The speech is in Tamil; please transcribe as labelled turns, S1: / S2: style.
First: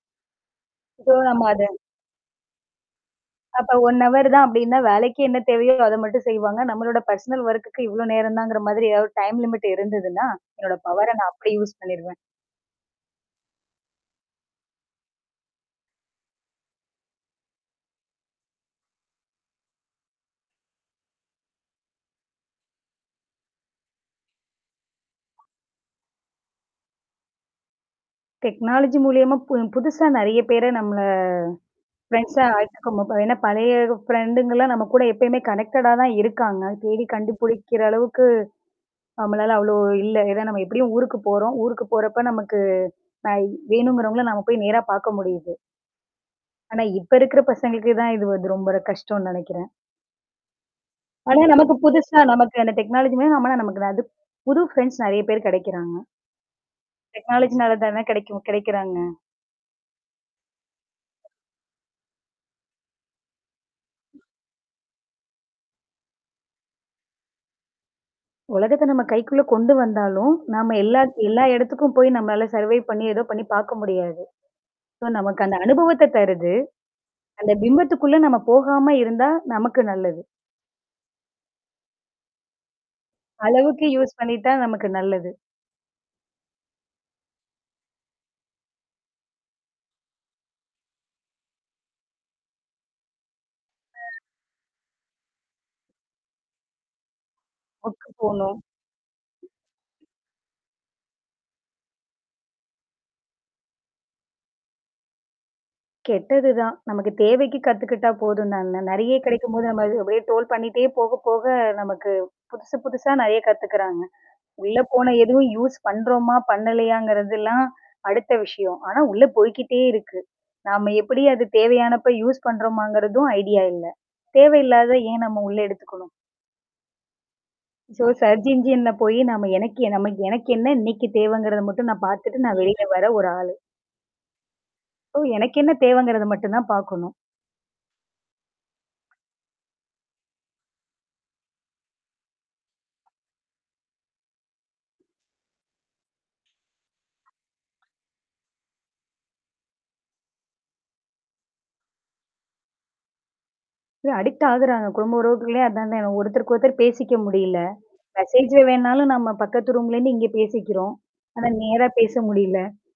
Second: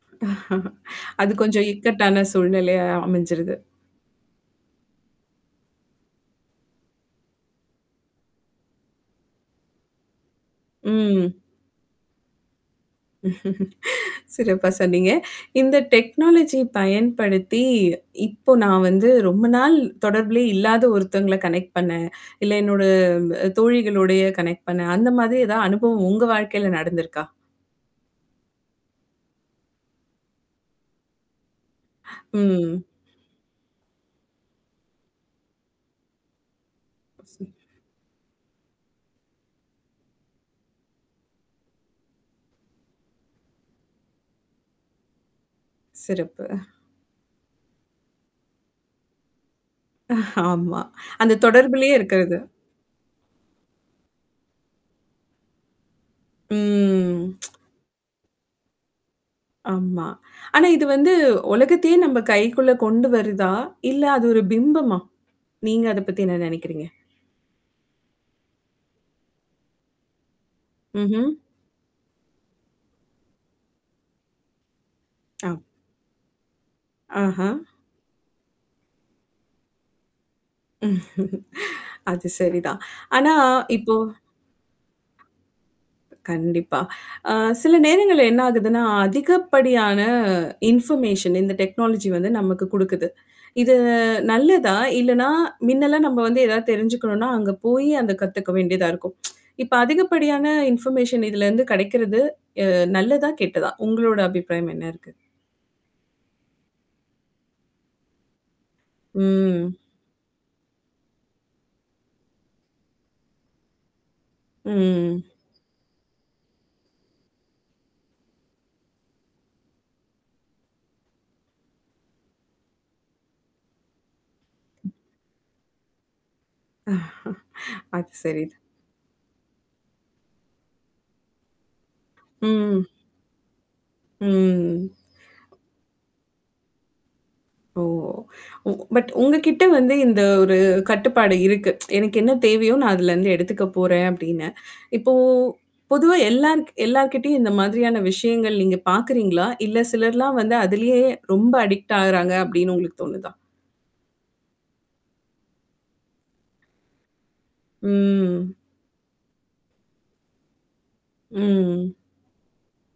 S1: ஸோ,
S2: அது
S1: நம்ம அதை
S2: கொஞ்சம் இக்கட்டான சூழ்நிலையா அமைஞ்சிருது.
S1: அப்ப 1 ஹவர் தான் அப்படின்னா, வேலைக்கே என்ன தேவையோ அத மட்டும் செய்வாங்க. நம்மளோட பர்சனல் ஒர்க்குக்கு இவ்வளோ நேரம் தாங்கிற மாதிரி ஏதாவது டைம் லிமிட் இருந்ததுன்னா, என்னோட பவர நான்
S2: ம்.
S1: அப்படி யூஸ் பண்ணிருவேன்.
S2: சிறப்பா சொன்னீங்க. இந்த டெக்னாலஜிய பயன்படுத்தி, இப்போ நான் வந்து ரொம்ப நாள் தொடர்புலே இல்லாத ஒருத்தங்கள கனெக்ட் பண்ணேன், இல்ல என்னோட அ தோழிகளோடேய கனெக்ட் பண்ணேன். அந்த மாதிரி ஏதாவது அனுபவம் உங்க வாழ்க்கையில நடந்திருக்கா?
S1: டெக்னாலஜி மூலியமா பு புதுசா நெறைய பேர நம்மள ஃப்ரெண்ட்ஸா
S2: ம்.
S1: ஆக்கிக்க முப ஏன்னா பழைய ஃப்ரெண்டுங்கலாம் நம்ம கூட எப்பயுமே கனெக்டடா தான் இருக்காங்க. தேடி கண்டுபுடிக்கிற அளவுக்கு, நம்மளால அவ்வளோ இல்ல. ஏன்னா நம்ம எப்படியும் ஊருக்கு போறோம். ஊருக்கு போறப்ப, நமக்கு நான் வேணுங்கிறவங்கள நாம போய் நேரா பார்க்க முடியுது.
S2: சிறப்பு. அ.
S1: ஆனா இப்ப இருக்கற பசங்களுக்கதான் இது வந்து ரொம்ப ஒரு கஷ்டம்ன்னு நெனைக்கிறன்.
S2: ஆமா. அந்த
S1: ஆனா நமக்கு
S2: தொடர்பிலேயே
S1: புதுசா
S2: இருக்கிறது.
S1: நமக்கு அந்த டெக்னாலஜியுமே நம்மள நமக்கு தான், அது புது ஃப்ரெண்ட்ஸ் நெறைய பேர் கெடைக்கிறாங்க.
S2: ம்.
S1: டெக்னாலஜினால தான கெடைக்கும் கெடைக்கிறாங்க.
S2: ஆமா. ஆனா இது வந்து உலகத்தையே நம்ப கைக்குள்ள கொண்டு வருதா? இல்ல அது ஒரு பிம்பமா? நீங்க அத பத்தி என்ன நெனைக்கிறீங்க?
S1: உலகத்த நம்ம கைக்குள்ள கொண்டு வந்தாலும், நாம எல்லா த்
S2: ம்ஹ்ம்.
S1: எல்லா இடத்துக்கும் போய் நம்மளால சர்வைவ் பண்ணி, ஏதோ பண்ணி பார்க்க முடியாது. சோ, நமக்கு அந்த
S2: ஆ.
S1: அனுபவத்த தருது.
S2: ஆஹா!
S1: அந்த பிம்பத்துக்குள்ள நம்ம போகாம இருந்தா நமக்கு நல்லது.
S2: அது சரிதான். ஆனா
S1: அளவுக்கு
S2: இப்போ
S1: யூஸ் பண்ணிட்டா நமக்கு நல்லது.
S2: கண்டிப்பா. அ சில நேரங்கள்ல என்ன ஆகுதுன்னா, அதிகப்படியான இன்ஃபர்மேஷன் இந்த டெக்னாலஜி வந்து நமக்கு குடுக்குது. இது நல்லதா? இல்லன்னா, மின்னலாம் நம்ம வந்து ஏதாவது தெரிஞ்சுக்கணும்னா, அங்க போய்
S1: ஒர்க்கு
S2: அந்த கத்துக்க
S1: போணும்.
S2: வேண்டியதா இருக்கும். இப்ப அதிகப்படியான இன்ஃபர்மேஷன் இதுலருந்து கெடைக்கிறது அ நல்லதா? கெட்டதா? உங்களோட அபிப்பிராயம் என்ன இருக்கு?
S1: கெட்டது தான். நமக்கு தேவைக்கு கத்துக்கிட்டா போதும் தான. நெறைய கெடைக்கும்போது
S2: ம்.
S1: நம்ம அது அப்படியே ட்ரோல் பண்ணிட்டே போக போக நமக்கு புதுசு, புதுசா நெறைய கத்துக்குறாங்க. உள்ள போன
S2: ம்
S1: எதுவும் யூஸ் பண்றோமா? பண்ணலையாங்கறதெல்லாம் அடுத்த விஷயம். ஆனா உள்ள போய்க்கிட்டே இருக்கு. நாம எப்படி அது தேவையானப்ப யூஸ் பண்றமாங்கிறதும் ஐடியா இல்ல. தேவையில்லாதத ஏன் நம்ம உள்ள எடுத்துக்கணும்? ஸோ,
S2: அது
S1: சர்ச்
S2: சரிதான்.
S1: இன்ஜின்ல போயி நம்ம எனக்கு எ நம்ம எனக்கு என்ன இன்னைக்கு தேவைங்கிறத மட்டும் நான் பார்த்துட்டு நான்
S2: ம்.
S1: வெளியில வர ஒரு ஆளு.
S2: ம்.
S1: சோ எனக்கு என்ன தேவைங்கிறத மட்டும் தான் பாக்கணும்.
S2: ஓ! உ பட் உங்க கிட்ட வந்து இந்த ஒரு கட்டுப்பாடு இருக்கு. "எனக்கு என்ன தேவையோ நான் அதுலருந்து எடுத்துக்க போறேன்." அப்படின்னு. இப்போ பொதுவா எல்லார்க் எல்லார்கிட்டயும் இந்த மாதிரியான விஷயங்கள் நீங்க பார்க்கறீங்களா? "இல்ல, சிலர்லாம் வந்து அதிலேயே ரொம்ப அடிக்ட் ஆகுறாங்க." அப்படின்னு உங்களுக்கு தோணுதா?
S1: இது அடிக்ட் ஆகுறாங்க. குடும்ப உறவுக்குள்ளே அதானே. ஒருத்தருக்கு ஒருத்தர் பேசிக்க முடியல.
S2: ம்.
S1: மெசேஜ்ல வேணாலும் நம்ம பக்கத்து ரூம்லேருந்து இங்க பேசிக்கிறோம். ஆனா நேரா
S2: ம்.
S1: பேச முடியல.